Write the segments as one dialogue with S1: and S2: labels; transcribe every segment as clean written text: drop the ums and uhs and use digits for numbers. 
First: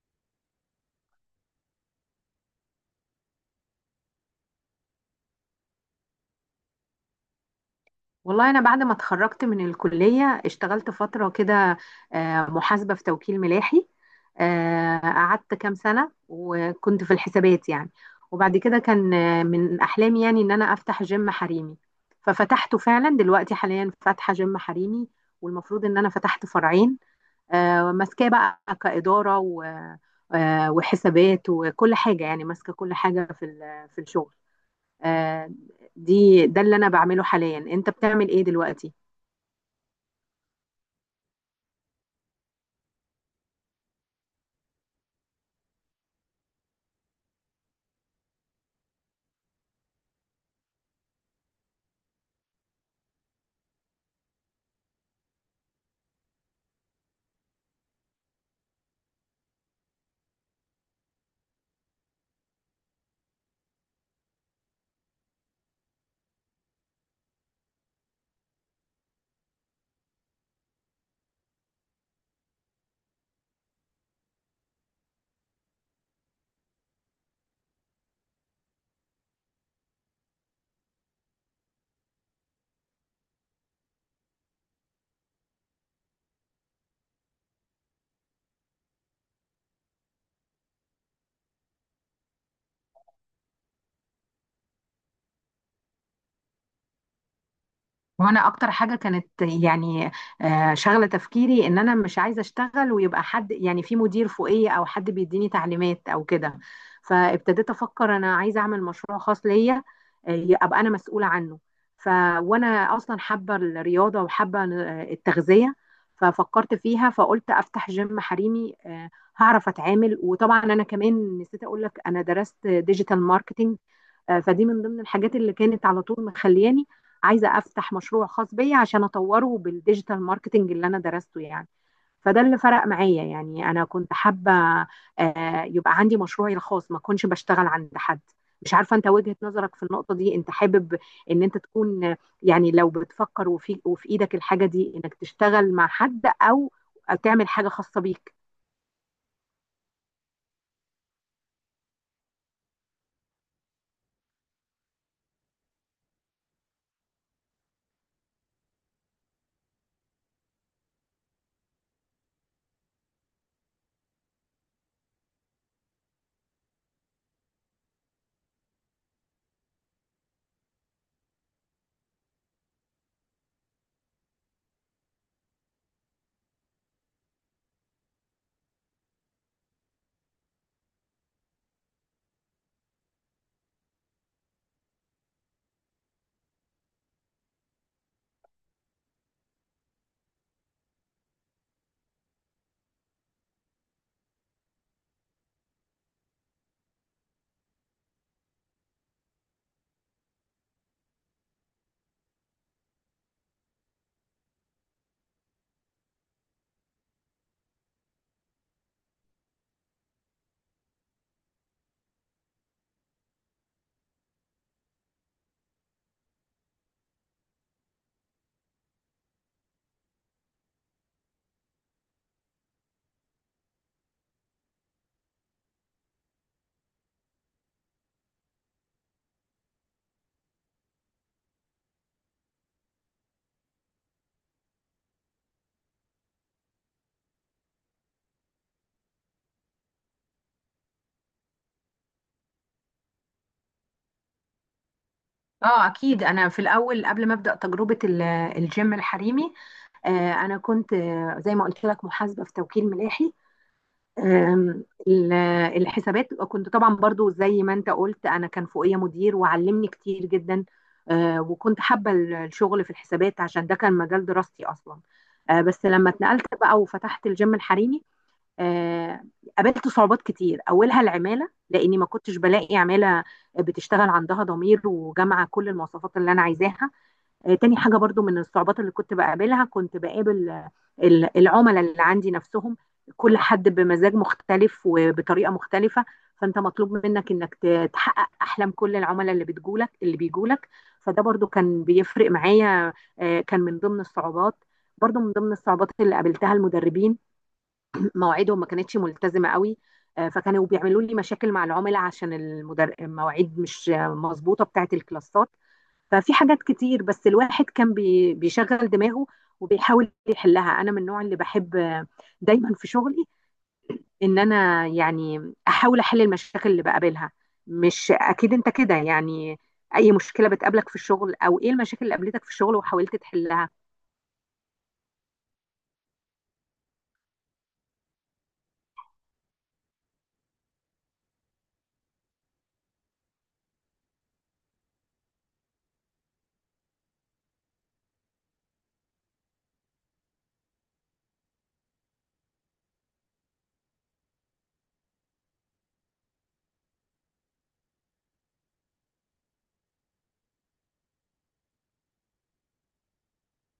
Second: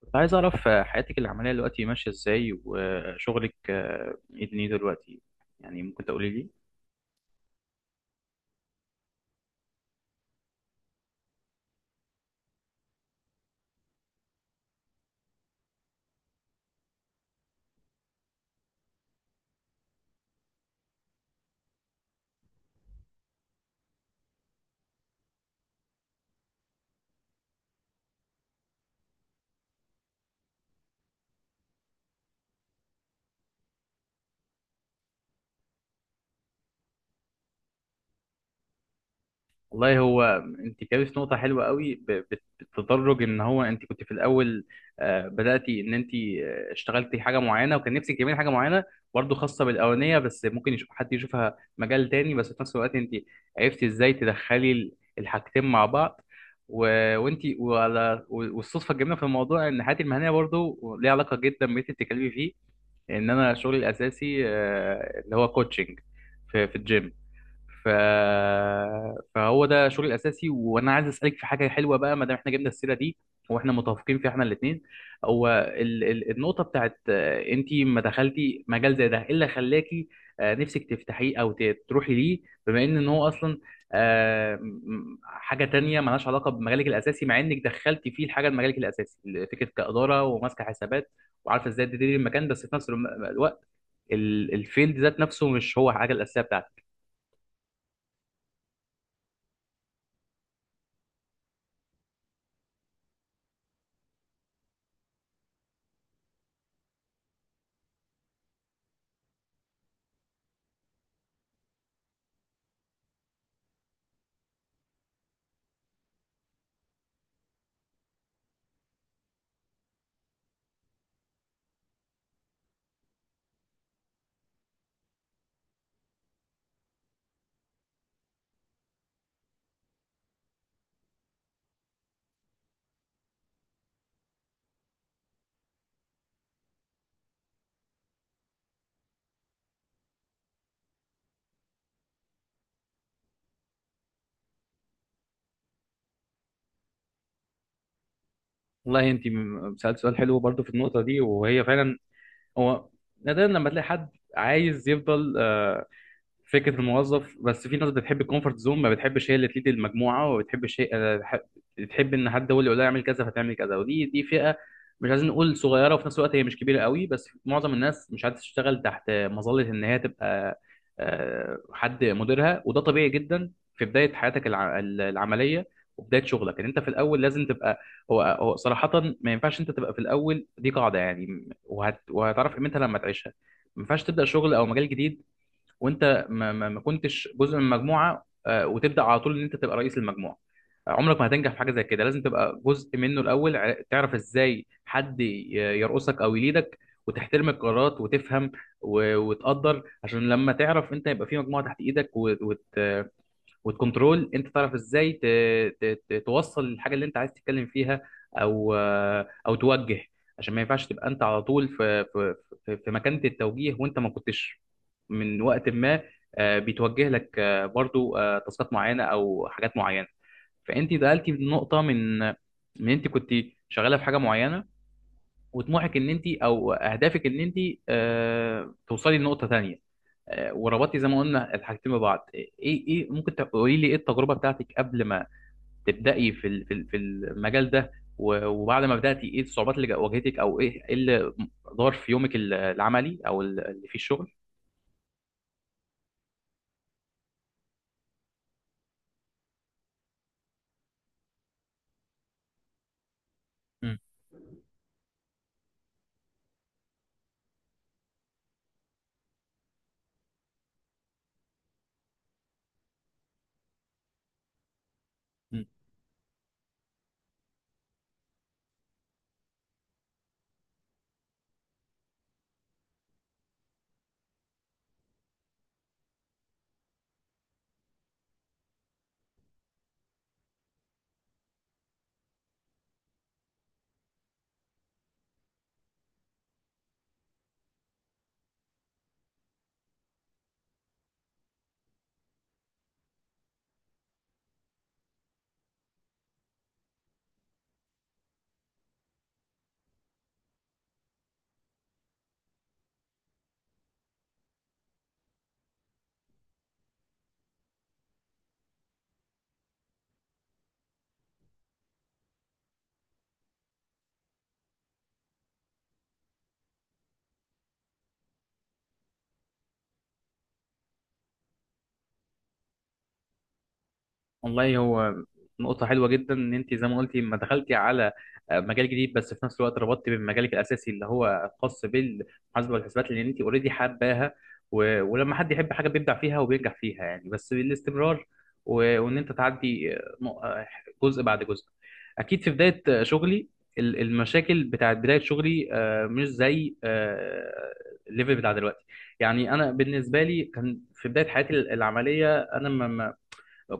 S1: كنت عايز أعرف حياتك العملية دلوقتي ماشية إزاي، وشغلك إيه دنيته دلوقتي؟ يعني ممكن تقولي لي؟
S2: والله أنا بعد ما اتخرجت من الكلية اشتغلت فترة كده. محاسبة في توكيل ملاحي. قعدت كام سنة وكنت في الحسابات يعني. وبعد كده كان من أحلامي يعني إن أنا أفتح جيم حريمي. ففتحته فعلا، دلوقتي حاليا فاتحة جيم حريمي، والمفروض إن أنا فتحت فرعين. ماسكاه بقى كإدارة وحسابات وكل حاجة، يعني ماسكة كل حاجة في الشغل. آه، ده اللي أنا بعمله حاليا. أنت بتعمل إيه دلوقتي؟
S1: والله هو، أنت كابت نقطة حلوة قوي بالتدرج، إن هو أنت كنت في الأول بدأتي إن أنت اشتغلتي حاجة معينة وكان نفسك تعملي حاجة معينة برضه خاصة بالأولانية، بس ممكن يشوف حد يشوفها مجال تاني، بس في نفس الوقت أنت عرفتي إزاي تدخلي الحاجتين مع بعض. و- وانتي وعلى والصدفه الجميله في الموضوع ان حياتي المهنيه برضو ليها علاقه جدا باللي انت بتتكلمي فيه، ان انا شغلي الاساسي اللي هو كوتشنج في الجيم. ف... فهو ده شغلي الاساسي، وانا عايز اسالك في حاجه حلوه بقى ما دام احنا جبنا السيره دي واحنا متفقين فيها احنا الاثنين. هو النقطه بتاعت انت ما دخلتي مجال زي ده، ايه اللي خلاكي نفسك تفتحيه او تروحي ليه؟ بما إن هو اصلا حاجه تانية مالهاش علاقه بمجالك الاساسي، مع انك دخلتي فيه الحاجه لمجالك الاساسي، فكره كاداره وماسكه حسابات، وعارفه ازاي تديري المكان، بس في نفس الوقت الفيلد ذات نفسه مش هو حاجه الاساسيه بتاعتك.
S2: وانا اكتر حاجه كانت يعني شغله تفكيري، ان انا مش عايزه اشتغل ويبقى حد يعني في مدير فوقيه او حد بيديني تعليمات او كده. فابتديت افكر انا عايزه اعمل مشروع خاص ليا، ابقى انا مسؤوله عنه. ف وانا اصلا حابه الرياضه وحابه التغذيه. ففكرت فيها فقلت افتح جيم حريمي. هعرف اتعامل. وطبعا انا كمان نسيت اقول لك انا درست ديجيتال ماركتينج. فدي من ضمن الحاجات اللي كانت على طول مخلياني عايزه افتح مشروع خاص بيا عشان اطوره بالديجيتال ماركتنج اللي انا درسته يعني. فده اللي فرق معايا، يعني انا كنت حابه يبقى عندي مشروعي الخاص، ما اكونش بشتغل عند حد. مش عارفه انت وجهه نظرك في النقطه دي، انت حابب ان انت تكون يعني لو بتفكر، وفي ايدك الحاجه دي، انك تشتغل مع حد او تعمل حاجه خاصه بيك؟
S1: والله انت سألت سؤال حلو برضو في النقطة دي، وهي فعلا هو نادرا لما تلاقي حد عايز يفضل فكره الموظف، بس في ناس بتحب الكومفورت زون، ما بتحبش هي اللي تليد المجموعه، وما بتحبش هي بتحب ان حد هو اللي يقول لها اعمل كذا فتعمل كذا، ودي فئه مش عايزين نقول صغيره، وفي نفس الوقت هي مش كبيره قوي، بس معظم الناس مش عايزه تشتغل تحت مظله ان هي تبقى حد مديرها، وده طبيعي جدا. في بدايه حياتك العمليه وبدايه شغلك، ان انت في الاول لازم تبقى هو صراحه ما ينفعش انت تبقى في الاول، دي قاعده يعني، وهتعرف قيمتها لما تعيشها. ما ينفعش تبدا شغل او مجال جديد وانت ما كنتش جزء من مجموعه، وتبدا على طول ان انت تبقى رئيس المجموعه. عمرك ما هتنجح في حاجه زي كده، لازم تبقى جزء منه الاول، تعرف ازاي حد يرقصك او يليدك، وتحترم القرارات وتفهم وتقدر، عشان لما تعرف انت يبقى في مجموعه تحت ايدك و- وت والكنترول، انت تعرف ازاي توصل الحاجه اللي انت عايز تتكلم فيها، او او توجه. عشان ما ينفعش تبقى انت على طول في مكانه التوجيه، وانت ما كنتش من وقت ما بيتوجه لك برضو تاسكات معينه او حاجات معينه. فانت دخلتي في نقطه من انت كنت شغاله في حاجه معينه، وطموحك ان انت، او اهدافك ان انت توصلي لنقطه تانية، وربطتي زي ما قلنا الحاجتين ببعض. ايه ايه إيه، ممكن تقولي لي ايه التجربه بتاعتك قبل ما تبداي في المجال ده، وبعد ما بداتي ايه الصعوبات اللي واجهتك، او إيه اللي دار في يومك العملي او اللي فيه الشغل؟
S2: اه اكيد. انا في الاول قبل ما ابدا تجربه الجيم الحريمي، انا كنت زي ما قلت لك محاسبه في توكيل ملاحي. آم، ال- الحسابات كنت طبعا برضو زي ما انت قلت، انا كان فوقيا مدير وعلمني كتير جدا. وكنت حابه الشغل في الحسابات عشان ده كان مجال دراستي اصلا.
S1: مم.
S2: بس لما اتنقلت بقى وفتحت الجيم الحريمي، آه، قابلت صعوبات كتير، اولها العماله، لاني ما كنتش بلاقي عماله بتشتغل عندها ضمير وجامعه كل المواصفات اللي انا عايزاها. تاني حاجه برضو من الصعوبات اللي كنت بقابلها، كنت بقابل العملاء اللي عندي نفسهم، كل حد بمزاج مختلف وبطريقه مختلفه، فانت مطلوب منك تحقق احلام كل العملاء اللي بيجولك. فده برضو كان بيفرق معايا، كان من ضمن الصعوبات. برضو من ضمن الصعوبات اللي قابلتها المدربين، مواعيدهم ما كانتش ملتزمه قوي. فكانوا بيعملوا لي مشاكل مع العملاء عشان المواعيد مش مظبوطه بتاعه الكلاسات. ففي حاجات كتير، بس الواحد كان بيشغل دماغه وبيحاول يحلها. انا من النوع اللي بحب دايما في شغلي ان انا يعني احاول احل المشاكل اللي بقابلها. مش اكيد انت كده يعني؟ اي مشكله بتقابلك في الشغل، او ايه المشاكل اللي قابلتك في الشغل وحاولت تحلها؟
S1: والله هو نقطة حلوة جدا، إن أنت زي ما قلتي ما دخلتي على مجال جديد، بس في نفس الوقت ربطتي بمجالك الأساسي اللي هو خاص بالمحاسبة والحسابات، لأن أنت أوريدي حباها، ولما حد يحب حاجة بيبدع فيها وبينجح فيها يعني بس بالاستمرار، و... وإن أنت تعدي جزء بعد جزء. أكيد في بداية شغلي المشاكل بتاعت بداية شغلي مش زي الليفل بتاع دلوقتي. يعني أنا بالنسبة لي كان في بداية حياتي العملية أنا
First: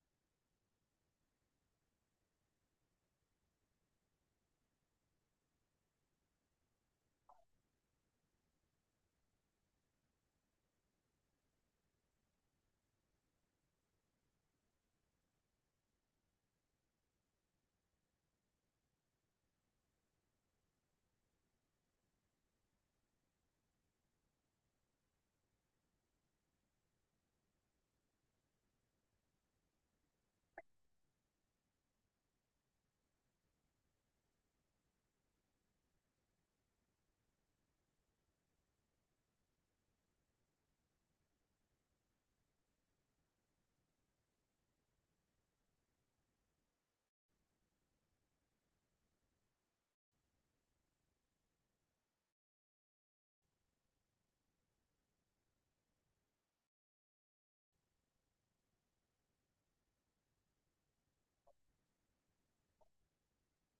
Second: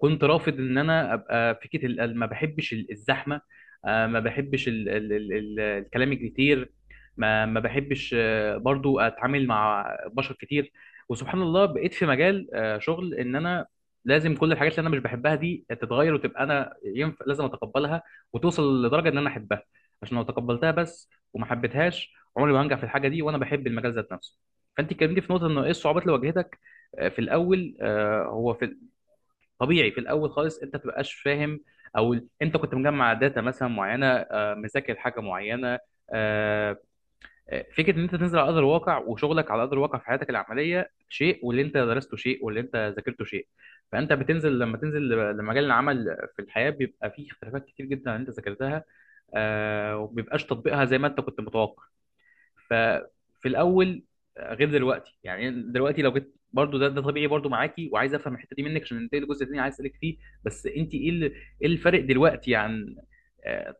S1: كنت رافض ان انا ابقى فكره ما بحبش الزحمه، ما بحبش ال الكلام الكتير، ما بحبش برضو اتعامل مع بشر كتير. وسبحان الله بقيت في مجال شغل ان انا لازم كل الحاجات اللي انا مش بحبها دي تتغير، وتبقى انا ينفع لازم اتقبلها وتوصل لدرجه ان انا احبها، عشان لو تقبلتها بس وما حبيتهاش عمري ما هنجح في الحاجه دي، وانا بحب المجال ذات نفسه. فانت اتكلمتي في نقطه انه ايه الصعوبات اللي واجهتك في الاول. آه، هو في طبيعي في الاول خالص انت متبقاش فاهم، او انت كنت مجمع داتا مثلا معينه، مذاكر حاجه معينه، آه، فكره ان انت تنزل على ارض الواقع، وشغلك على ارض الواقع في حياتك العمليه شيء، واللي انت درسته شيء، واللي انت ذاكرته شيء. فانت بتنزل لما تنزل لمجال العمل في الحياه بيبقى فيه اختلافات كتير جدا عن اللي انت ذاكرتها، ومبيبقاش تطبيقها زي ما انت كنت متوقع. ففي الاول غير دلوقتي، يعني دلوقتي لو جيت برضو ده طبيعي برضو معاكي، وعايز افهم الحته دي منك عشان ننتقل للجزء الثاني عايز اسالك فيه. بس انت ايه الفرق دلوقتي عن آه،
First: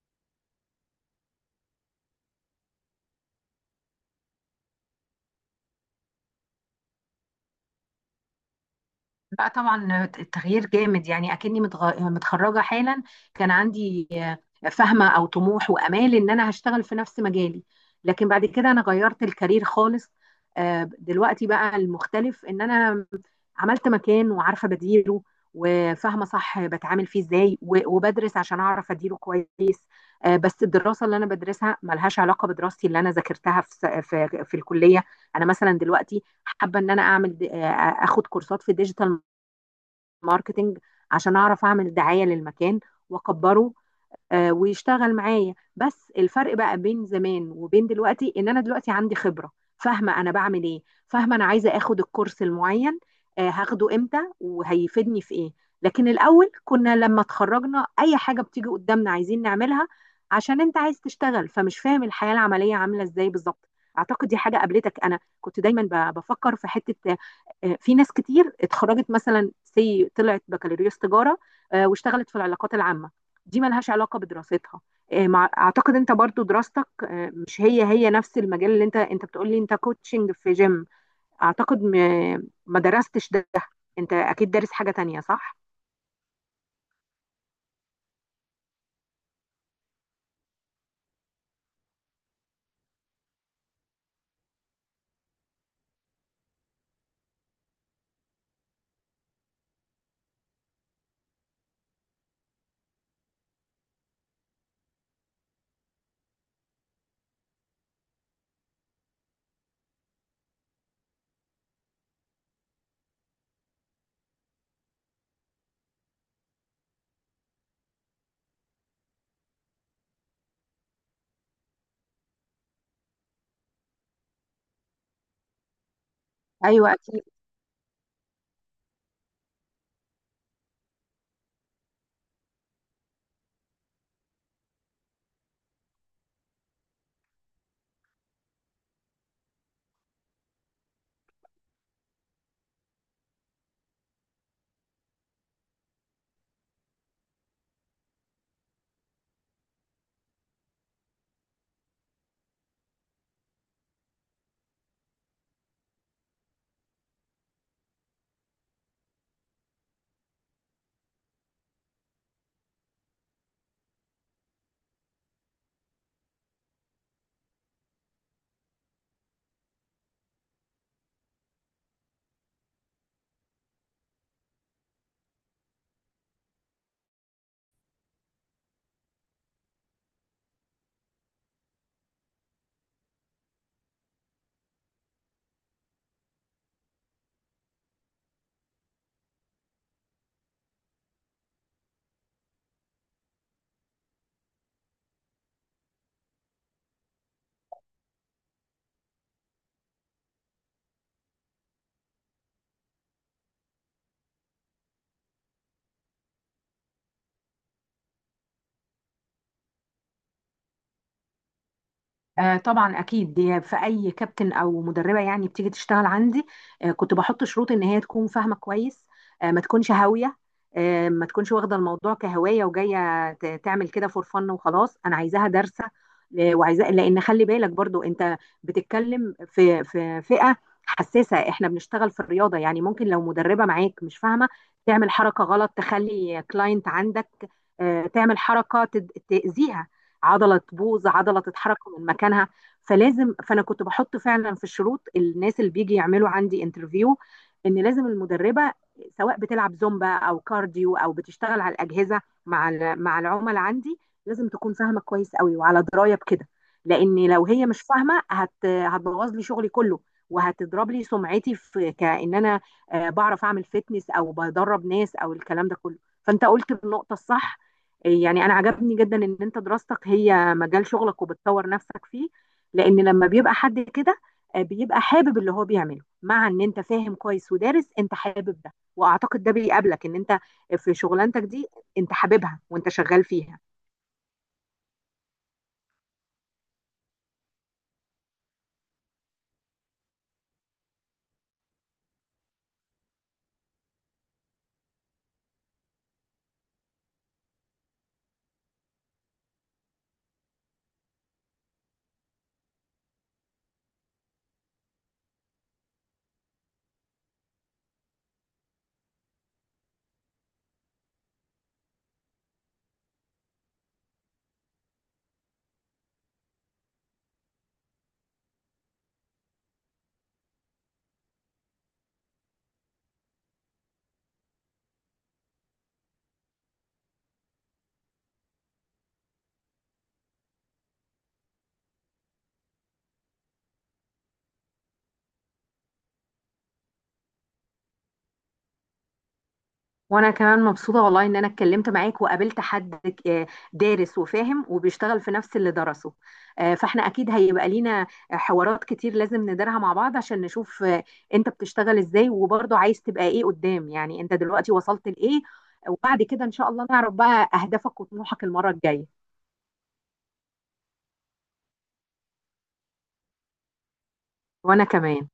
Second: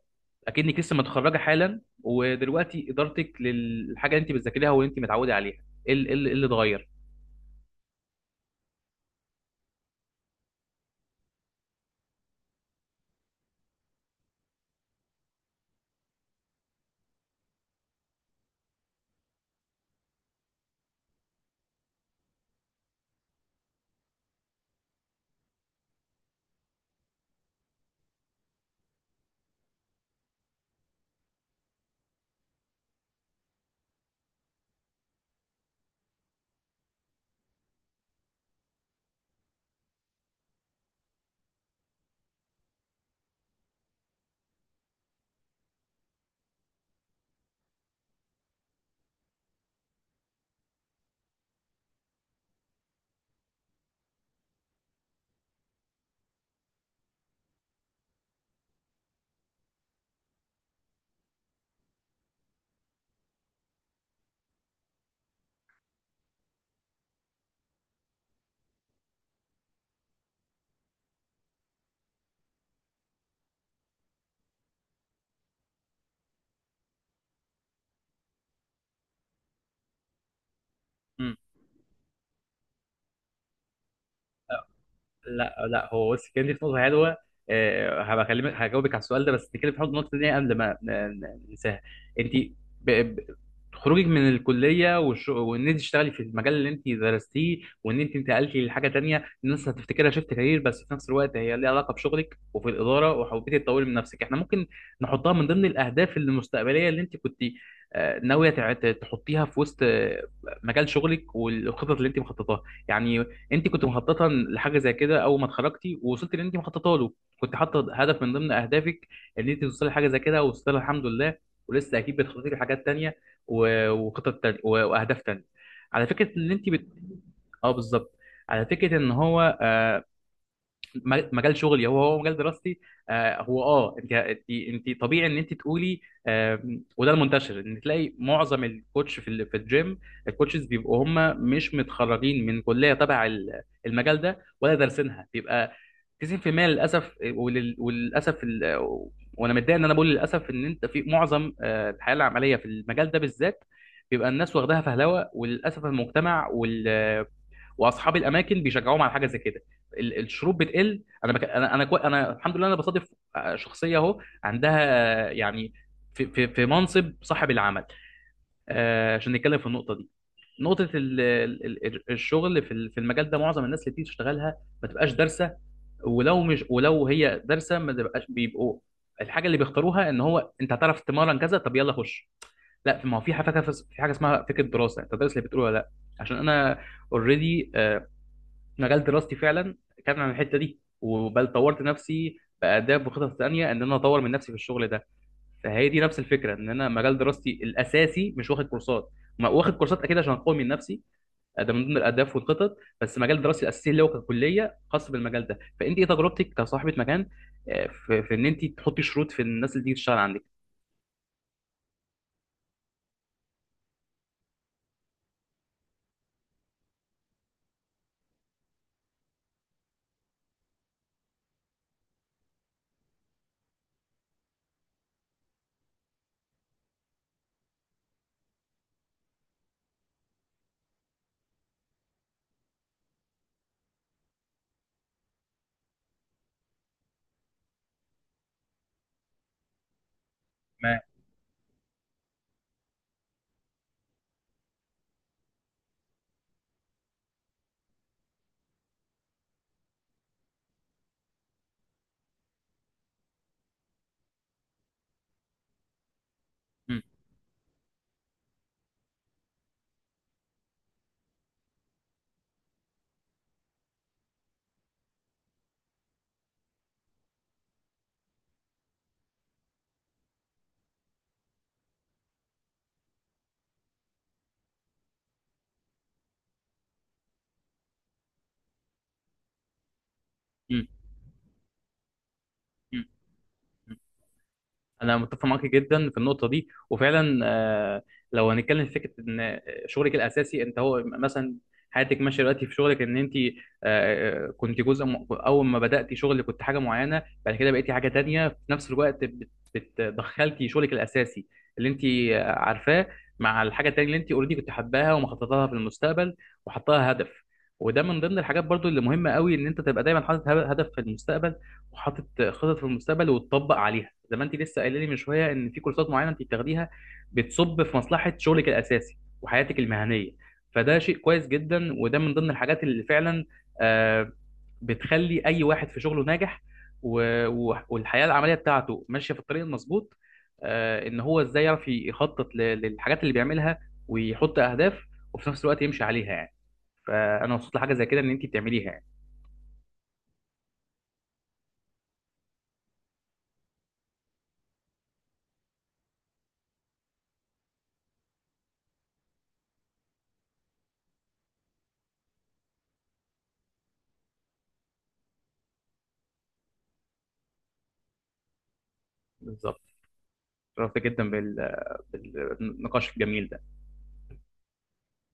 S1: اكنك لسه متخرجه حالا، ودلوقتي ادارتك للحاجه اللي انت بتذاكريها واللي انت متعوده عليها، إيه اللي اتغير؟
S2: لا طبعا، التغيير جامد. يعني اكني متخرجه حالا. كان عندي فهمه او طموح وامال ان انا هشتغل في نفس مجالي، لكن بعد كده انا غيرت الكارير خالص. دلوقتي بقى المختلف ان انا عملت مكان وعارفه بديره وفاهمه صح بتعامل فيه ازاي، وبدرس عشان اعرف اديره كويس. بس الدراسه اللي انا بدرسها ملهاش علاقه بدراستي اللي انا ذاكرتها في س- في في الكليه. انا مثلا دلوقتي حابه ان انا اعمل اخد كورسات في ديجيتال ماركتينج عشان اعرف اعمل دعايه للمكان واكبره، ويشتغل معايا. بس الفرق بقى بين زمان وبين دلوقتي ان انا دلوقتي عندي خبرة، فاهمة انا بعمل ايه، فاهمة انا عايزة اخد الكورس المعين هاخده امتى وهيفيدني في ايه. لكن الاول كنا لما اتخرجنا اي حاجة بتيجي قدامنا عايزين نعملها، عشان انت عايز تشتغل فمش فاهم الحياة العملية عاملة ازاي بالظبط. اعتقد دي حاجة قابلتك. انا كنت دايما بفكر في حتة، في ناس كتير اتخرجت، مثلا سي طلعت بكالوريوس تجارة، واشتغلت في العلاقات العامة، دي ملهاش علاقة بدراستها. اعتقد انت برضو دراستك مش هي هي نفس المجال، اللي انت بتقولي انت كوتشنج في جيم. اعتقد ما درستش ده، انت اكيد دارس حاجة تانية، صح؟
S1: لا، لا، هو بص كان دي في نقطه حلوه، هبقى اكلمك هجاوبك على السؤال ده، بس نتكلم في حوض النقطه دي قبل ما ننساها. انت ب... ب... خروجك من الكليه وان انت تشتغلي في المجال اللي انت درستيه، وان انت انتقلتي لحاجه تانية، الناس هتفتكرها شيفت كارير، بس في نفس الوقت هي ليها علاقه بشغلك وفي الاداره، وحبيتي تطوري من نفسك، احنا ممكن نحطها من ضمن الاهداف المستقبليه اللي انت كنت ناويه تحطيها في وسط مجال شغلك والخطط اللي انت مخططاها. يعني انت كنت مخططه لحاجه زي كده اول ما اتخرجتي، ووصلت اللي انت مخططه له، كنت حاطه هدف من ضمن اهدافك ان انت توصلي لحاجه زي كده، ووصلت لها الحمد لله، ولسه اكيد بتخططي لحاجات تانيه وخطط تانية واهداف تانيه، على فكره ان انت.
S2: ايوه اكيد.
S1: اه، بالظبط. على فكره ان هو مجال شغلي هو مجال دراستي، آه، هو اه انت انت انت طبيعي ان انت تقولي، وده المنتشر ان تلاقي معظم الكوتش في في الجيم، الكوتشز بيبقوا هم مش متخرجين من كليه تبع المجال ده ولا دارسينها، بيبقى 90% للاسف، وللاسف وانا متضايق ان انا بقول للاسف، ان انت في معظم الحياه العمليه في المجال ده بالذات بيبقى الناس واخداها فهلوه، وللاسف المجتمع واصحاب الاماكن بيشجعوهم على حاجه زي كده. الشروط بتقل، انا الحمد لله انا بصادف شخصيه اهو عندها يعني في منصب صاحب العمل، عشان نتكلم في النقطه دي. نقطه الشغل في المجال ده، معظم الناس اللي بتيجي تشتغلها ما تبقاش دارسه، ولو هي دارسه ما تبقاش، بيبقوا الحاجه اللي بيختاروها ان هو انت هتعرف تمرن كذا، طب يلا خش. لا ما هو في حاجه اسمها فكره دراسه، انت دارس اللي بتقوله ولا لا. عشان انا اوريدي مجال دراستي فعلا كان عن الحته دي، وبل طورت نفسي باداب وخطط ثانيه ان انا اطور من نفسي في الشغل ده. فهي دي نفس الفكره، ان انا مجال دراستي الاساسي مش واخد كورسات، ما واخد كورسات اكيد عشان اقوي من نفسي، ده من ضمن الاهداف والخطط، بس مجال دراستي الاساسي اللي هو ككليه خاص بالمجال ده. فانت ايه تجربتك كصاحبه مكان، في ان انت تحطي شروط في الناس اللي تيجي تشتغل عندك؟
S2: طبعا اكيد، دي في اي كابتن او مدربه يعني بتيجي تشتغل عندي كنت بحط شروط ان هي تكون فاهمه كويس، ما تكونش هاويه، ما تكونش واخده الموضوع كهوايه وجايه تعمل كده فور فن وخلاص. انا عايزاها دارسه، وعايزاه، لان خلي بالك برضو، انت بتتكلم في فئه حساسه، احنا بنشتغل في الرياضه. يعني ممكن لو مدربه معاك مش فاهمه، تعمل حركه غلط، تخلي كلاينت عندك تعمل حركه تاذيها، عضله
S1: ما
S2: تبوظ، عضله تتحرك من مكانها. فانا كنت بحط فعلا في الشروط، الناس اللي بيجي يعملوا عندي انترفيو، ان لازم المدربه سواء بتلعب زومبا او كارديو او بتشتغل على الاجهزه مع العملاء عندي، لازم تكون فاهمه كويس قوي وعلى درايه بكده.
S1: م-
S2: لان لو هي مش فاهمه، هتبوظ لي شغلي كله، وهتضرب لي سمعتي، في كأن انا بعرف اعمل فيتنس او بدرب ناس او الكلام ده كله. فانت قلت النقطه الصح، يعني انا عجبني جدا ان انت دراستك هي مجال شغلك وبتطور نفسك فيه. لان لما بيبقى حد كده، بيبقى حابب اللي هو بيعمله. مع ان انت فاهم كويس ودارس، انت حابب ده، واعتقد ده بيقابلك ان انت
S1: م-
S2: في شغلانتك دي انت حاببها وانت شغال فيها.
S1: م- انا متفق معاك جدا في النقطه دي وفعلا، لو هنتكلم في فكره ان شغلك الاساسي انت هو مثلا حياتك ماشيه دلوقتي في شغلك، ان انت كنت جزء اول ما بداتي شغل كنت حاجه معينه، بعد كده بقيتي حاجه تانية، في نفس الوقت بتدخلتي شغلك الاساسي اللي انت عارفاه، مع الحاجه التانية اللي انت اوريدي كنت حباها ومخططه لها في المستقبل وحطاها هدف. وده من ضمن الحاجات برضو اللي مهمه قوي، ان انت تبقى دايما حاطط هدف في المستقبل وحاطط خطط في المستقبل، وتطبق عليها زي ما انت لسه قايله لي من شويه، ان في كورسات معينه انت بتاخديها بتصب في مصلحه شغلك الاساسي وحياتك المهنيه. فده شيء كويس جدا، وده من ضمن الحاجات اللي فعلا آه، بتخلي اي واحد في شغله ناجح، والحياه العمليه بتاعته ماشيه في الطريق المظبوط، ان هو ازاي يعرف يخطط للحاجات اللي بيعملها، ويحط اهداف، وفي نفس الوقت يمشي عليها يعني. فانا مبسوط لحاجه زي كده ان انت بتعمليها يعني.
S2: وانا كمان مبسوطه والله ان انا اتكلمت معاك وقابلت حد دارس وفاهم وبيشتغل في نفس اللي درسه. فاحنا اكيد هيبقى لينا حوارات كتير لازم ندارها مع بعض، عشان نشوف انت بتشتغل ازاي وبرضه عايز تبقى ايه قدام. يعني انت دلوقتي وصلت لايه، وبعد كده ان شاء الله نعرف بقى اهدافك وطموحك المره الجايه.
S1: بالظبط. شرفت جدا بالنقاش الجميل ده.
S2: وانا كمان